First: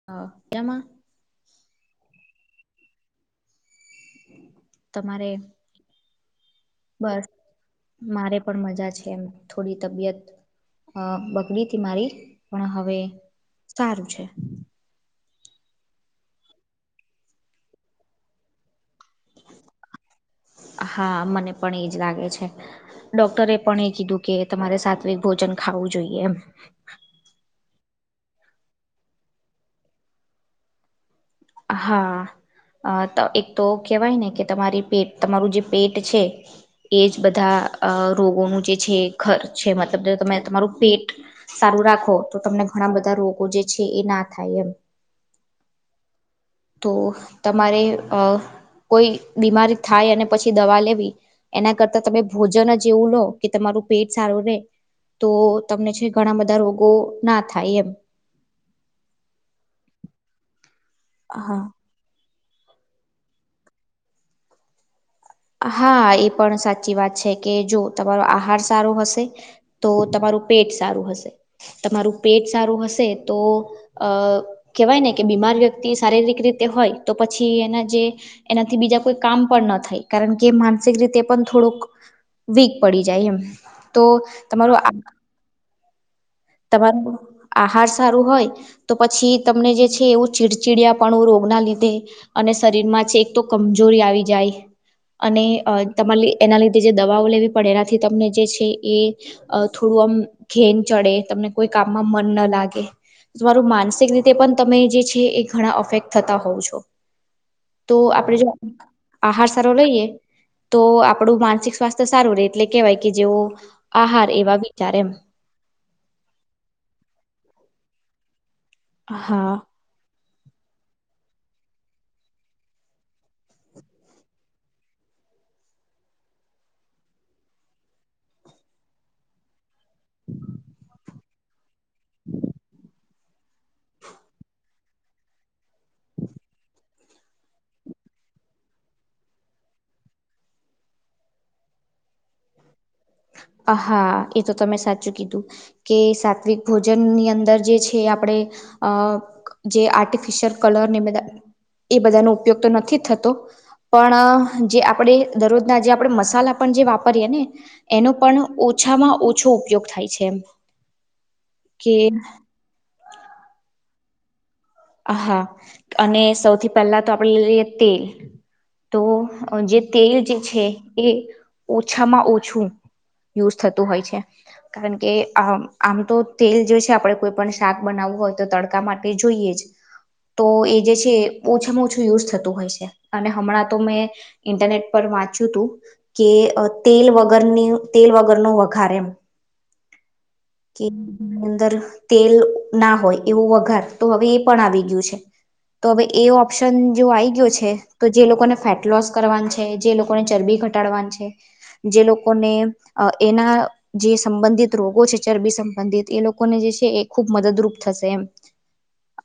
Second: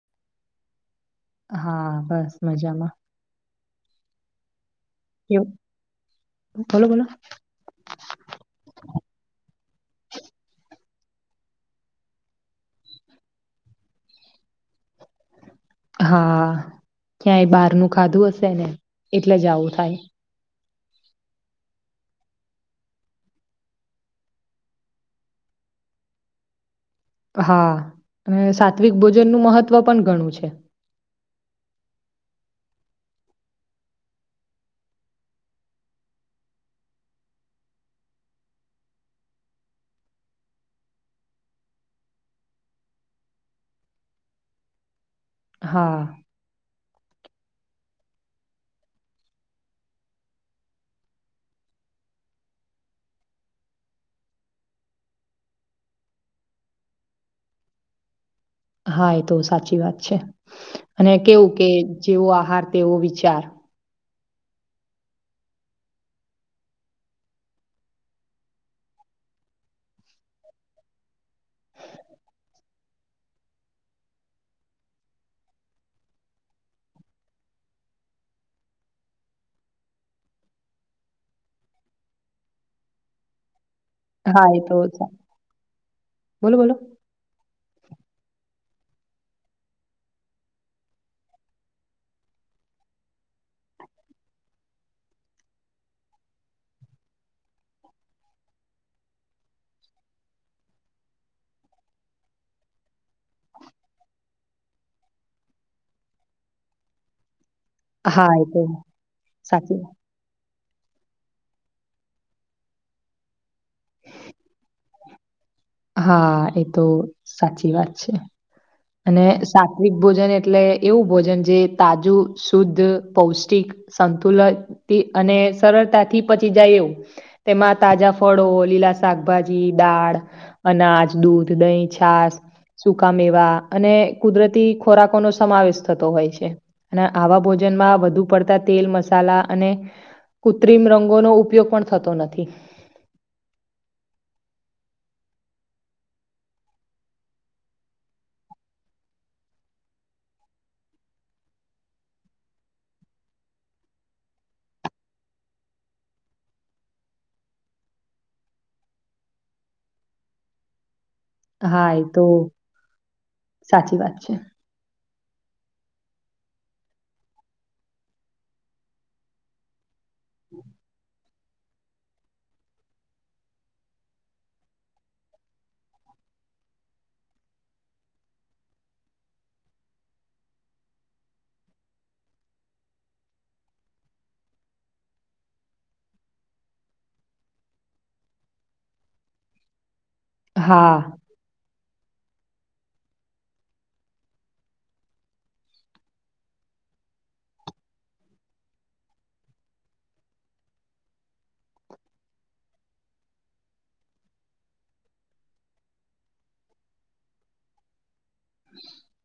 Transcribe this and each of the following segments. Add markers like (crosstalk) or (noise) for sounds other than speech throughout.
(unintelligible) હા બસ મજામા (inaudible) બસ (unintelligible) મારે પણ મજા છે, એમ થોડી તબિયત અ બગડી હતી મારી પણ હવે સારું છે. હા ક્યાં એ બહારનુ ખાધું હશે ને એટલે જ આવું થાય. હા મને પણ એ જ લાગે છે. ડોક્ટરે પણ એ કીધું કે તમારે સાત્વિક ભોજન ખાવું જોઈએ એમ હા અને સાત્વિક ભોજન નું મહત્વ પણ ઘણું છે. હા એક તો કેહેવાય ને કે તમારી પેટ તમારું જે પેટ છે. એ જ બધા અ રોગોનું જે છે ખર્ચ છે મતલબ તમે તમારું પેટ સારું રાખો તો તમને ઘણા બધા રોગો જે છે એ ના થાય એમ હા તો તમારે અ કોઈ બીમારી થાય અને પછી દવા લેવી એના કરતાં તમે ભોજન જ એવું લો કે તમારું પેટ સારું રહેે તો તમને છે, ઘણા બધા રોગો ના થાય એમ હા એ તો સાચી વાત છે, અને કેવું હા કે જેવો આહાર તેવો વિચાર હા એ પણ સાચી વાત છે કે જો તમારો આહાર સારો હશે તો તમારું પેટ સારું હશે. તમારું પેટ સારું હશે તો અ કેહેવાય ને કે બીમાર વ્યક્તિ શારીરિક રીતે હોય તો પછી એના જે એનાથી બીજા કોઈ કામ પણ ન થાય. કારણ કે માનસિક રીતે પણ થોડોક વીક પડી જાય એમ. તો હા એ તો તમારું (inaudible) સા- બોલો બોલો તમારું આહાર સારું હોય. તો પછી તમને જે છે એવું ચીડચીડયા પણું રોગના લીધે. અને શરીરમાં છે એક તો કમજોરી આવી જાય. અને તમારે એના લીધે જે દવાઓ લેવી પડે એનાથી તમને જે છે એ અ થોડું આમ ઘેન ચડે, તમને કોઈ કામમાં મન ના લાગે. તમારું માનસિક રીતે પણ તમે જે છે એ ઘણા અફેક્ટ થતા હોવ છો. તો હા આપડે એ જો તો આહાર સારો સાચી વાત લઈએ. તો આપડું માનસિક સ્વાસ્થ્ય સારું રહે એટલે કેહેવાય કે જેવો આહાર, એવા વિચાર એમ. હા એ તો સાચી વાત છે. અને સા હા વીક ભોજન એટલે એવું ભોજન જે તાજું, શુદ્ધ, પૌષ્ટિક. સંતુલનથી અને સરળતાથી પચી જાય એવું. તેમાં તાજા ફળો, લીલા શાકભાજી, દાળ. અનાજ, દૂધ, દહી, છાસ, સુ કા મેવા અને કુદરતી ખોરાકોનો સમાવેશ થતો હોય છે. અને આવા ભોજનમાં વધુ પડતા તેલ, મસાલા અને કૃત્રિમ રંગોનો ઉપયોગ પણ થતો નથી. આ હા એ તો તમે સાચું કીધું. કે સાત્વિક ભોજનની અંદર જે છે આપણે અ જે આર્ટિફિશયલ કલરને એ બધા એ બધાં નો ઉપયોગ તો નથી થતો. પણ જે આપણે દરરોજના જે આપણે મસાલા પણ જે વાપરીએ ને એનો પણ ઓછામાં ઓછો ઉપયોગ થાય છે એમ. હા કે એ તો સાચી વાત છે. હા અને સૌથી પહેલા તો આપણે લઈ લઈએ તેલ તો અ જે તેલ જે છે એ ઓછામાં ઓછું યુઝ થતું હોય છે. કારણ કે આ આમ તો તેલ જે છે આપણે કોઈ પણ શાક બનાવવું હોય તો તડકા માટે જોઈએ જ. તો એ જે છે ઓછામાં ઓછું યુઝ થતું હોય છે. અને હમણાં તો મેં ઇન્ટરનેટ પર વાંચ્યું તું. કે અ તેલ વગરની તેલ વગરનો વઘાર એમ. હા, કેની અંદર તેલ ના હોય એવો વઘાર. તો હવે એ પણ આવી ગયું છે. તો હવે એ ઓપ્શન જો આઈ ગયો છે તો જે લોકોને ફેટ લોસ કરવાનું છે, જે લોકોને ચરબી ઘટ ટાળવાનું છે, જે લોકોને અ એના જે સંબંધિત રોગો છે. ચરબી સંબંધિત એ લોકોને જે છે એ ખુબ મદદરૂપ થશે એમ.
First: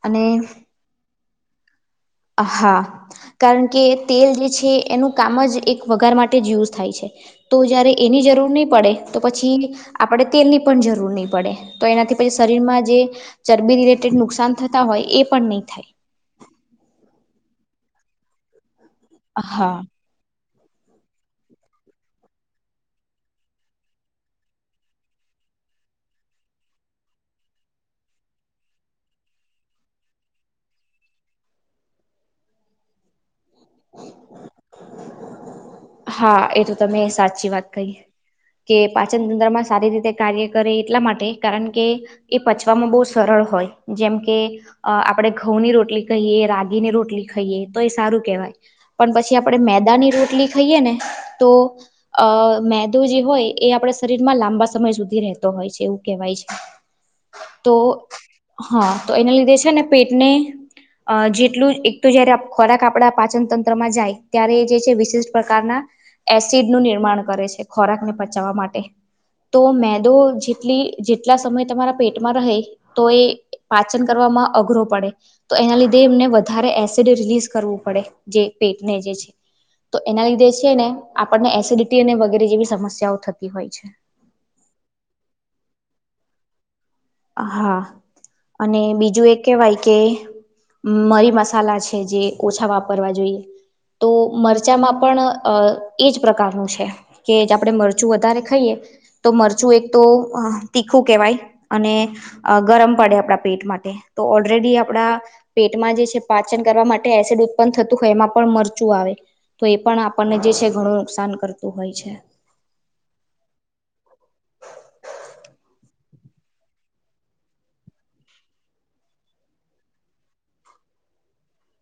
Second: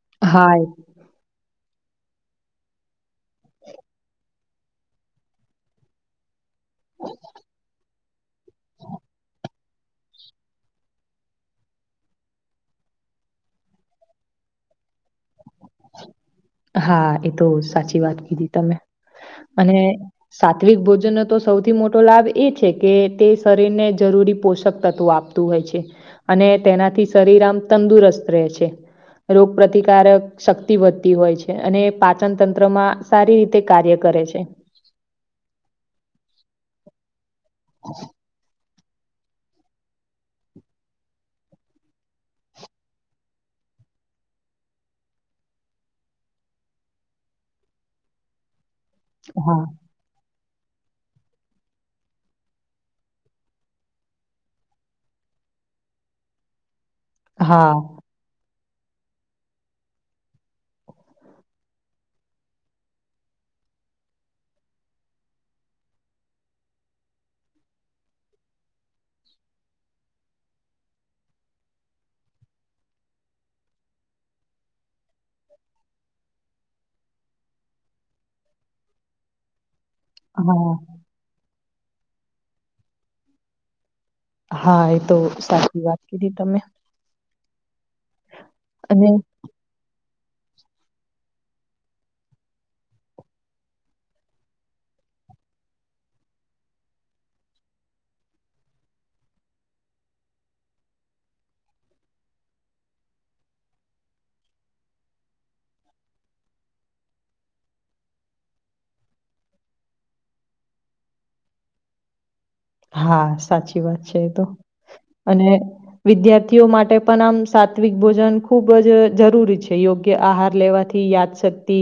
અને હા, (inaudible) હા કારણ કે તેલ જે છે એનું કામ જ એક વઘાર માટ ટે જ યુઝ થાય છે. તો જયારે એની જરૂર નહી પડે તો પછી આપણે તેલની પણ જરૂર નહીં પડે. તો એનાથી પછી શરીરમાં જે ચરબી રિલેટેડ નુકસાન થતા હોય એ પણ નહીં થાય. હા એતો સાચી વાત કીધી તમે. અને હા સાત્વિક ભોજનનો તો સૌથી મોટો લાભ એ છે કે તે શરીરને જરૂરી પોષક તત્વો આપ તું હોય છે, અને તેનાથી શરીર આમ તંદુરસ્ત રહે છે. રોગ પ્રતિકારક શક્તિ વધતી હોય છે અને પાચન તંત્રમાં સારી રીતે કાર્ય કરે છે. હા એ તો તમે સાચી વાત કહી. કે પાચન તંત્રમાં સારી રીતે કાર્ય કરે એટલા માટે કારણ કે એ પચવામાં બહુ સરળ હોય જેમ કે અ આપડણે ઘઉં ની રોટલી કહીએ રાગીની રોટલી ખાઈએ તો એ સારું કેહેવાય પણ પછી હા આપણેે મેદાની રોટલી ખાઈએ ને તો અ મેદો જે હોય એ આપણા શરીરમાં લાંબા સમય સુધી રહેતો હોય છે એવું કહેવાય છે (inaudible) તો હા તો એના લીધે છે ને પેટને અ જેટલું એક તો જયારે ખોરાક આપડા પાચન તંત્રમાં જાય ત્યારે એ જે છે વિશિષ પ્રકારના એસિડનું નિર્માણ કરે છે ખોરાકને પચાવવા માટે તો મેદો જેટલી જેટલા સમય તમારા પેટમાં રહે તો એ પાચન કરવામાં અઘરો પડે તો એના લીધે એમને વધારે એસિડ રિલીઝ કરવું પડે જે પેટને જે છે તો એના લીધે છે હા ને આપણને એસિડિટી અને વગેરે જેવી સમસ્યાઓ થતી હોય છે હા એ તો સાચી વાત કીધી તમે હા અને બીજું એ કેહેવાય કે મરી મસાલા છે જે ઓછા વાપરવા જોઈએ તો મરચામાં પણ એ જ પ્રકારનું છે કે આપણે મરચું વધારે ખાઈએ તો મરચું એક તો તીખું કેહેવાય અને ગરમ પડે આપણા પેટ માટે તો ઓલરેડી આપણા પેટમાં જે છે પાચન કરવા માટે એસિડ ઉત્પન્ન થતું હોય એમાં પણ મરચું આવે તો એ પણ આપણને જે છે ઘણું નુકસાન કરતું હોય છે હા સાચી વાત છે એ તો અને વિદ્યાર્થીઓ માટે પણ આમ સાત્વિક ભોજન ખૂબ જ જરૂરી છે યોગ્ય આહાર લેવાથી યા શક્તિ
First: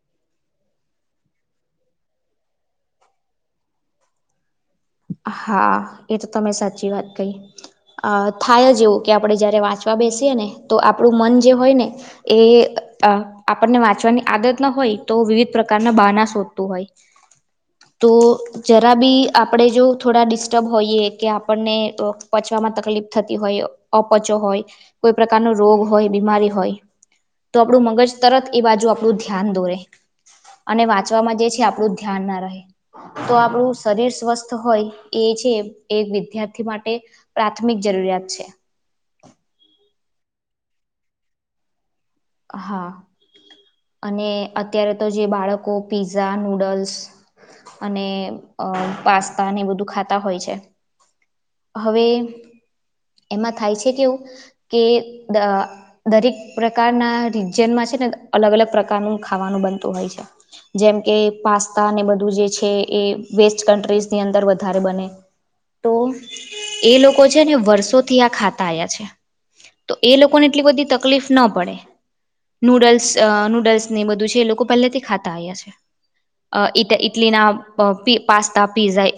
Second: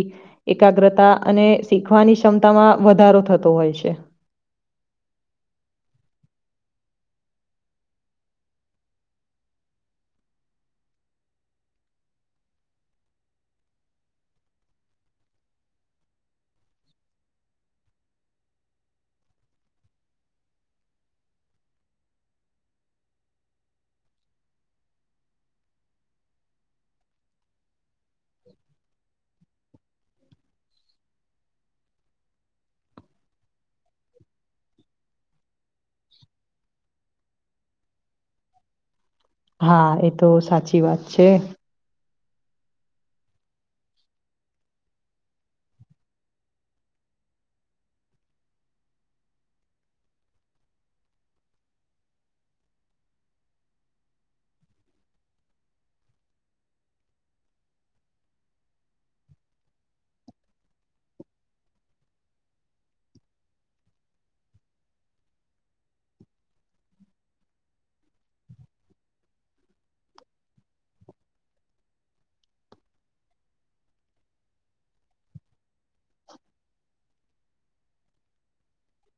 એકાગ્રતા અને શીખવાની ક્ષમતામાં વધારો થતો હોય છે હા એ તો તમે સાચી વાત કહી અ થાય જ જેવું કે આપણે જ્યારે વાંચવા બેસીએ ને તો આપણું મન જે હોય ને એ આપણને વાંચવાની આદત ના હોય તો વિવિધ પ્રકારના બાના શોધતું હોય (unintelligible) તો જરા ભી આપ આપણે જો થોડા ડિસ્ટર્બ હોઈએ કે આપણને પચવામાં તકલીફ થતી હોય અપચો હોય કોઈ પ્રકારનો રોગ હોય બીમારી હોય તો આપણું મગજ તરત એ બાજુ આપણું ધ્યાન દોરે અને વાંચવામાં જે છે આપણું ધ્યાન ના રહે તો આપણું શરીર સ્વસ્થ હોય એ છે એ વિદ્યાર્થી માટે પ્રાથમિક જરૂરિયાત છે હા એ તો સાચી વાત છે હા અને અત્યારે તો જે બાળકો પીઝા નુડલ્સ અને અ પાસ્તા ને બધું ખાતા હોય છે હવે એમાં થાય છે કેવું કે દ દરેક પ્રકારના રીજનમાં છે ને અલગ અલગ પ્રકારનું ખાવાનું બનતું હોય છે જેમ કે પાસ્તાને બધું જે છે એ વેસ્ટ કન્ટ્રીઝની અંદર વધારે બને તો એ લોકો છે ને વર્ષોથી આ ખાતા આયા છે તો એ લોકોને એટલી બધી તકલીફ ના પડે નૂડલ્સ અ નૂડલ્સ ને બધું છે એ લોકો પહેલેથી ખાતા આવ્યા છે અ ઈટ ઇટલી ના પી પાસ્તા પિઝા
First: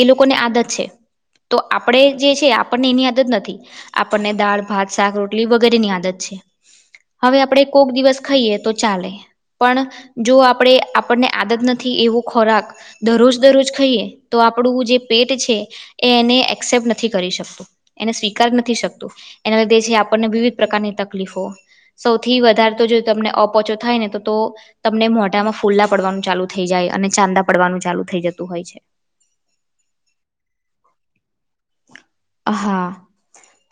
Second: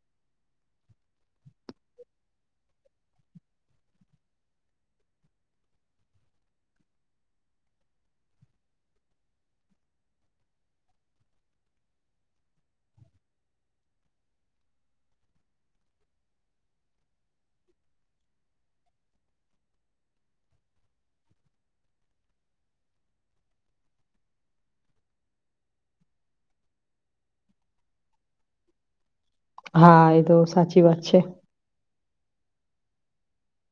એ લોકોને આદત છે તો આપણે જે છે આપણને એની આદત નથી આપણને દાળ ભાત શાક રોટલી વગેરે ની આદત છે હવે આપણેે કોક દિવસ ખાઈએ તો ચાલે પણ જો આપણે આપણને આદત નથી એવો ખોરાક દરરોજ દરરોજ ખાઈએ તો આપણું જે પેટ છે એ એને એક્સેપ્ટ નથી કરી શકતું એને સ્વીકાર નથી શકતું એના લીધે છે આપણને વિવિધ પ્રકારની તકલીફો સૌથી વધારે તો જો તમને અપોચો થાય ને તો તમને મોઢામાં ફોલ્લા પડવાનું ચાલુ થઈ જાય અને ચાંદા પડવાનું ચાલુ થઇ જતું હોય છે. હા એ તો સાચી વાત છે. હા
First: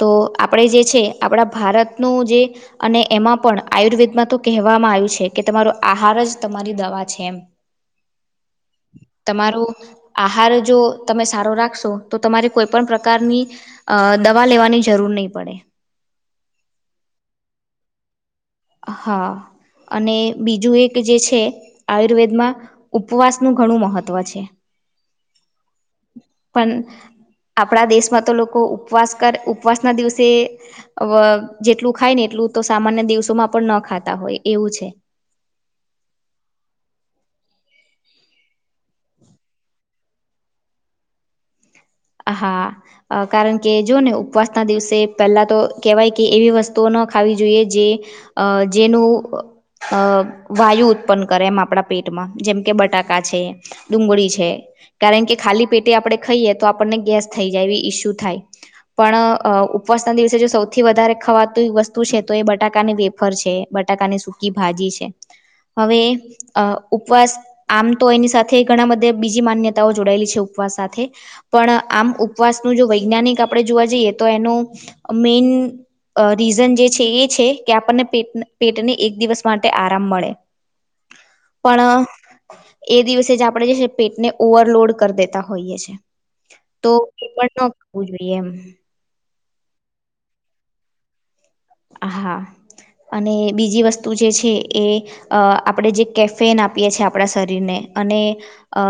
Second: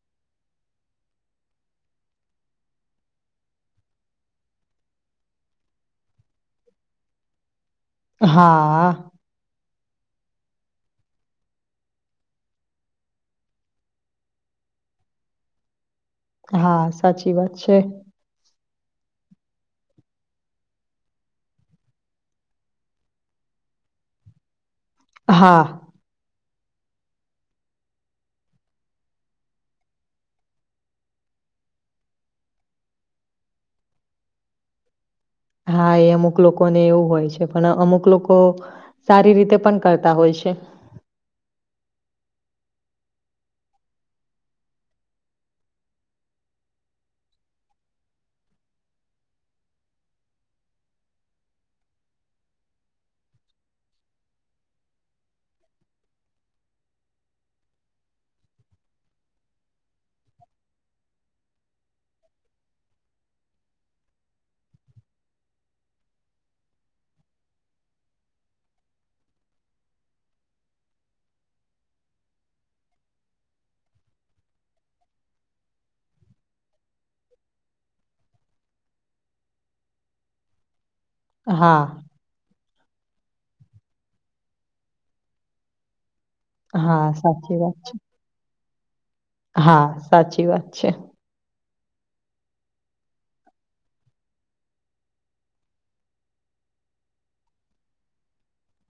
તો આપણે જે છે આપણા ભારતનું જે અને એમાં પણ આયુર્વેદમાં તો કહેવામાં આવ્યું છે કે તમારો આહાર જ તમારી દવા છે એમ. હા. તમારો આહાર જો તમે સારો રાખશો તો તમારે કોઈપણ પ્રકારની દવા લેવાની જરૂર નહીં પડે. હા સાચી વાત છે. હા. અને બીજું એક જે છે આયુર્વેદમાં ઉપવાસનું ઘણું મહત્ત્વ છે. હા. પણ આપણા દેશમાં તો લોકો ઉપવાસ કર ઉપવાસ ના દિવસે જેટલું ખાય ને એટલું તો સામાન્ય દિવસોમાં પણ ન ખાતા હોય એવું છે. હા એ અમુક લોકોને એવું હોય છે પણ અમુક લોકો સારી રીતે પણ કરતા હોય છે. હા. અ કારણ કે જો ને ઉપવાસના દિવસે પહેલા તો કેહેવાય કે એવી વસ્તુઓ ન ખાવી જોઈએ જે અ જેનું અ વાયુ ઉત્પન્ન કરે એમ આપણા પેટમાં જેમ કે બટાકા છે. ડુંગળી છે કારણ કે ખાલી પેટે આપણેે ખાઈએ તો આપણને ગેસ થઈ જાય એ ઈસ્યુ થાય. પણ ઉપવાસના દિવસે જો સૌથી વધારે ખવાતી વસ્તુ છે તો એ બટાકાની વેફર છે. બટાકાની સૂકી ભાજી છે હવે ઉપવાસ આમ તો એની સાથે ઘણા બધા બીજી માન્યતાઓ જોડાયેલી છે ઉપવાસ સાથે પણ આમ ઉપવાસનું જો વૈજ્ઞાનિક આપણે જોવા જઈએ તો એનો મેન અ રીઝન જે છે એ છે કે આપણને પેટ પેટને એક દિવસ માટે આરામ મળે. (inaudible) હા, પણ એ દિવસે જ આપણે જે પેટને ઓવરલોડ કરી દેતા હોઈએ છે. તો હા, એ સાચી પણ ન વાત. ખવું જોઈએ એમ. હા સાચી વાત છે. હા અને બીજી વસ્તુ જે છે એ અ આપણે જે કેફેન આપીએ છીએ આપણા શરીરને અને અ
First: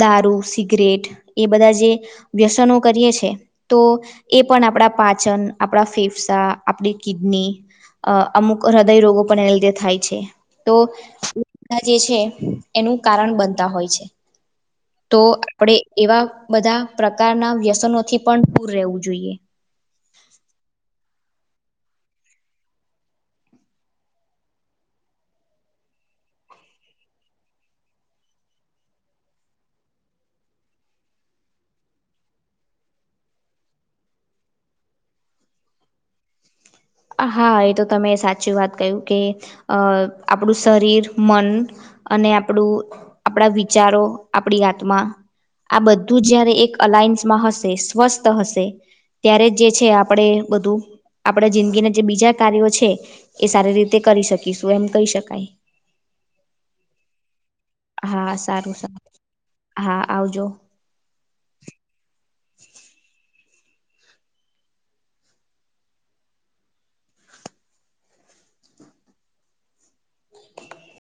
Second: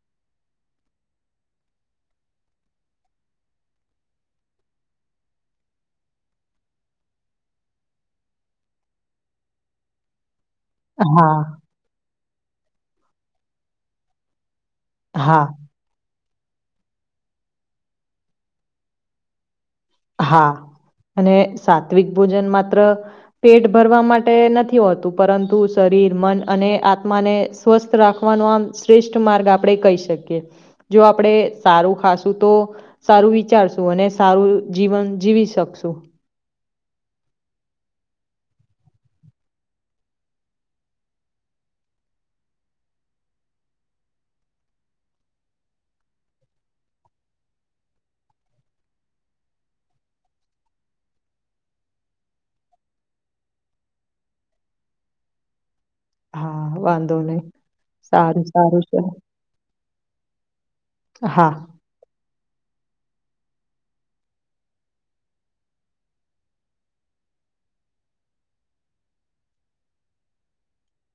દારૂ સિગરેટ એ બધા જે વ્યસનો કરીએ છે તો એ પણ આપણા પાચન આપડા ફેફસા આપણી કિડની અ અમુક હૃદય રોગો પણ એને લીધે થાય છે તો હા, જે છે એનું કારણ બનતા હોય છે તો હા. આપણે એવા બધા પ્રકારના વ્યસનોથી પણ દૂર રહેવું જોઈએ. હા અને સાત્વિક ભોજન માત્ર પેટ ભરવા માટે નથી હોતું પરંતુ શરીર મન અને આત્માને સ્વસ્થ રાખવાનો આમ શ્રેષ્ઠ માર્ગ આપણે કહી શકીએ. જો આપણેે સારું ખાશું તો સારું વિચારશું અને સારું જીવન જીવી શકશું. હા એ તો તમે સાચી વાત કહ્યું કે અ આપણું શરીર મન અને આપડું આપણા વિચારો આપડી આત્મા આ બધું જય્યારે એક અલાયન્સમાં હશે સ્વસ્થ હશે ત્યારે જે છે આપણેે બધું આપણેે જિંદગીના જે બીજા કાર્યો છે એ સારી રીતે કરી શકીશું એમ કહી શકાય. હા વાંધો નહી સારું, સારું છે. હા આવજો હા (inaudible)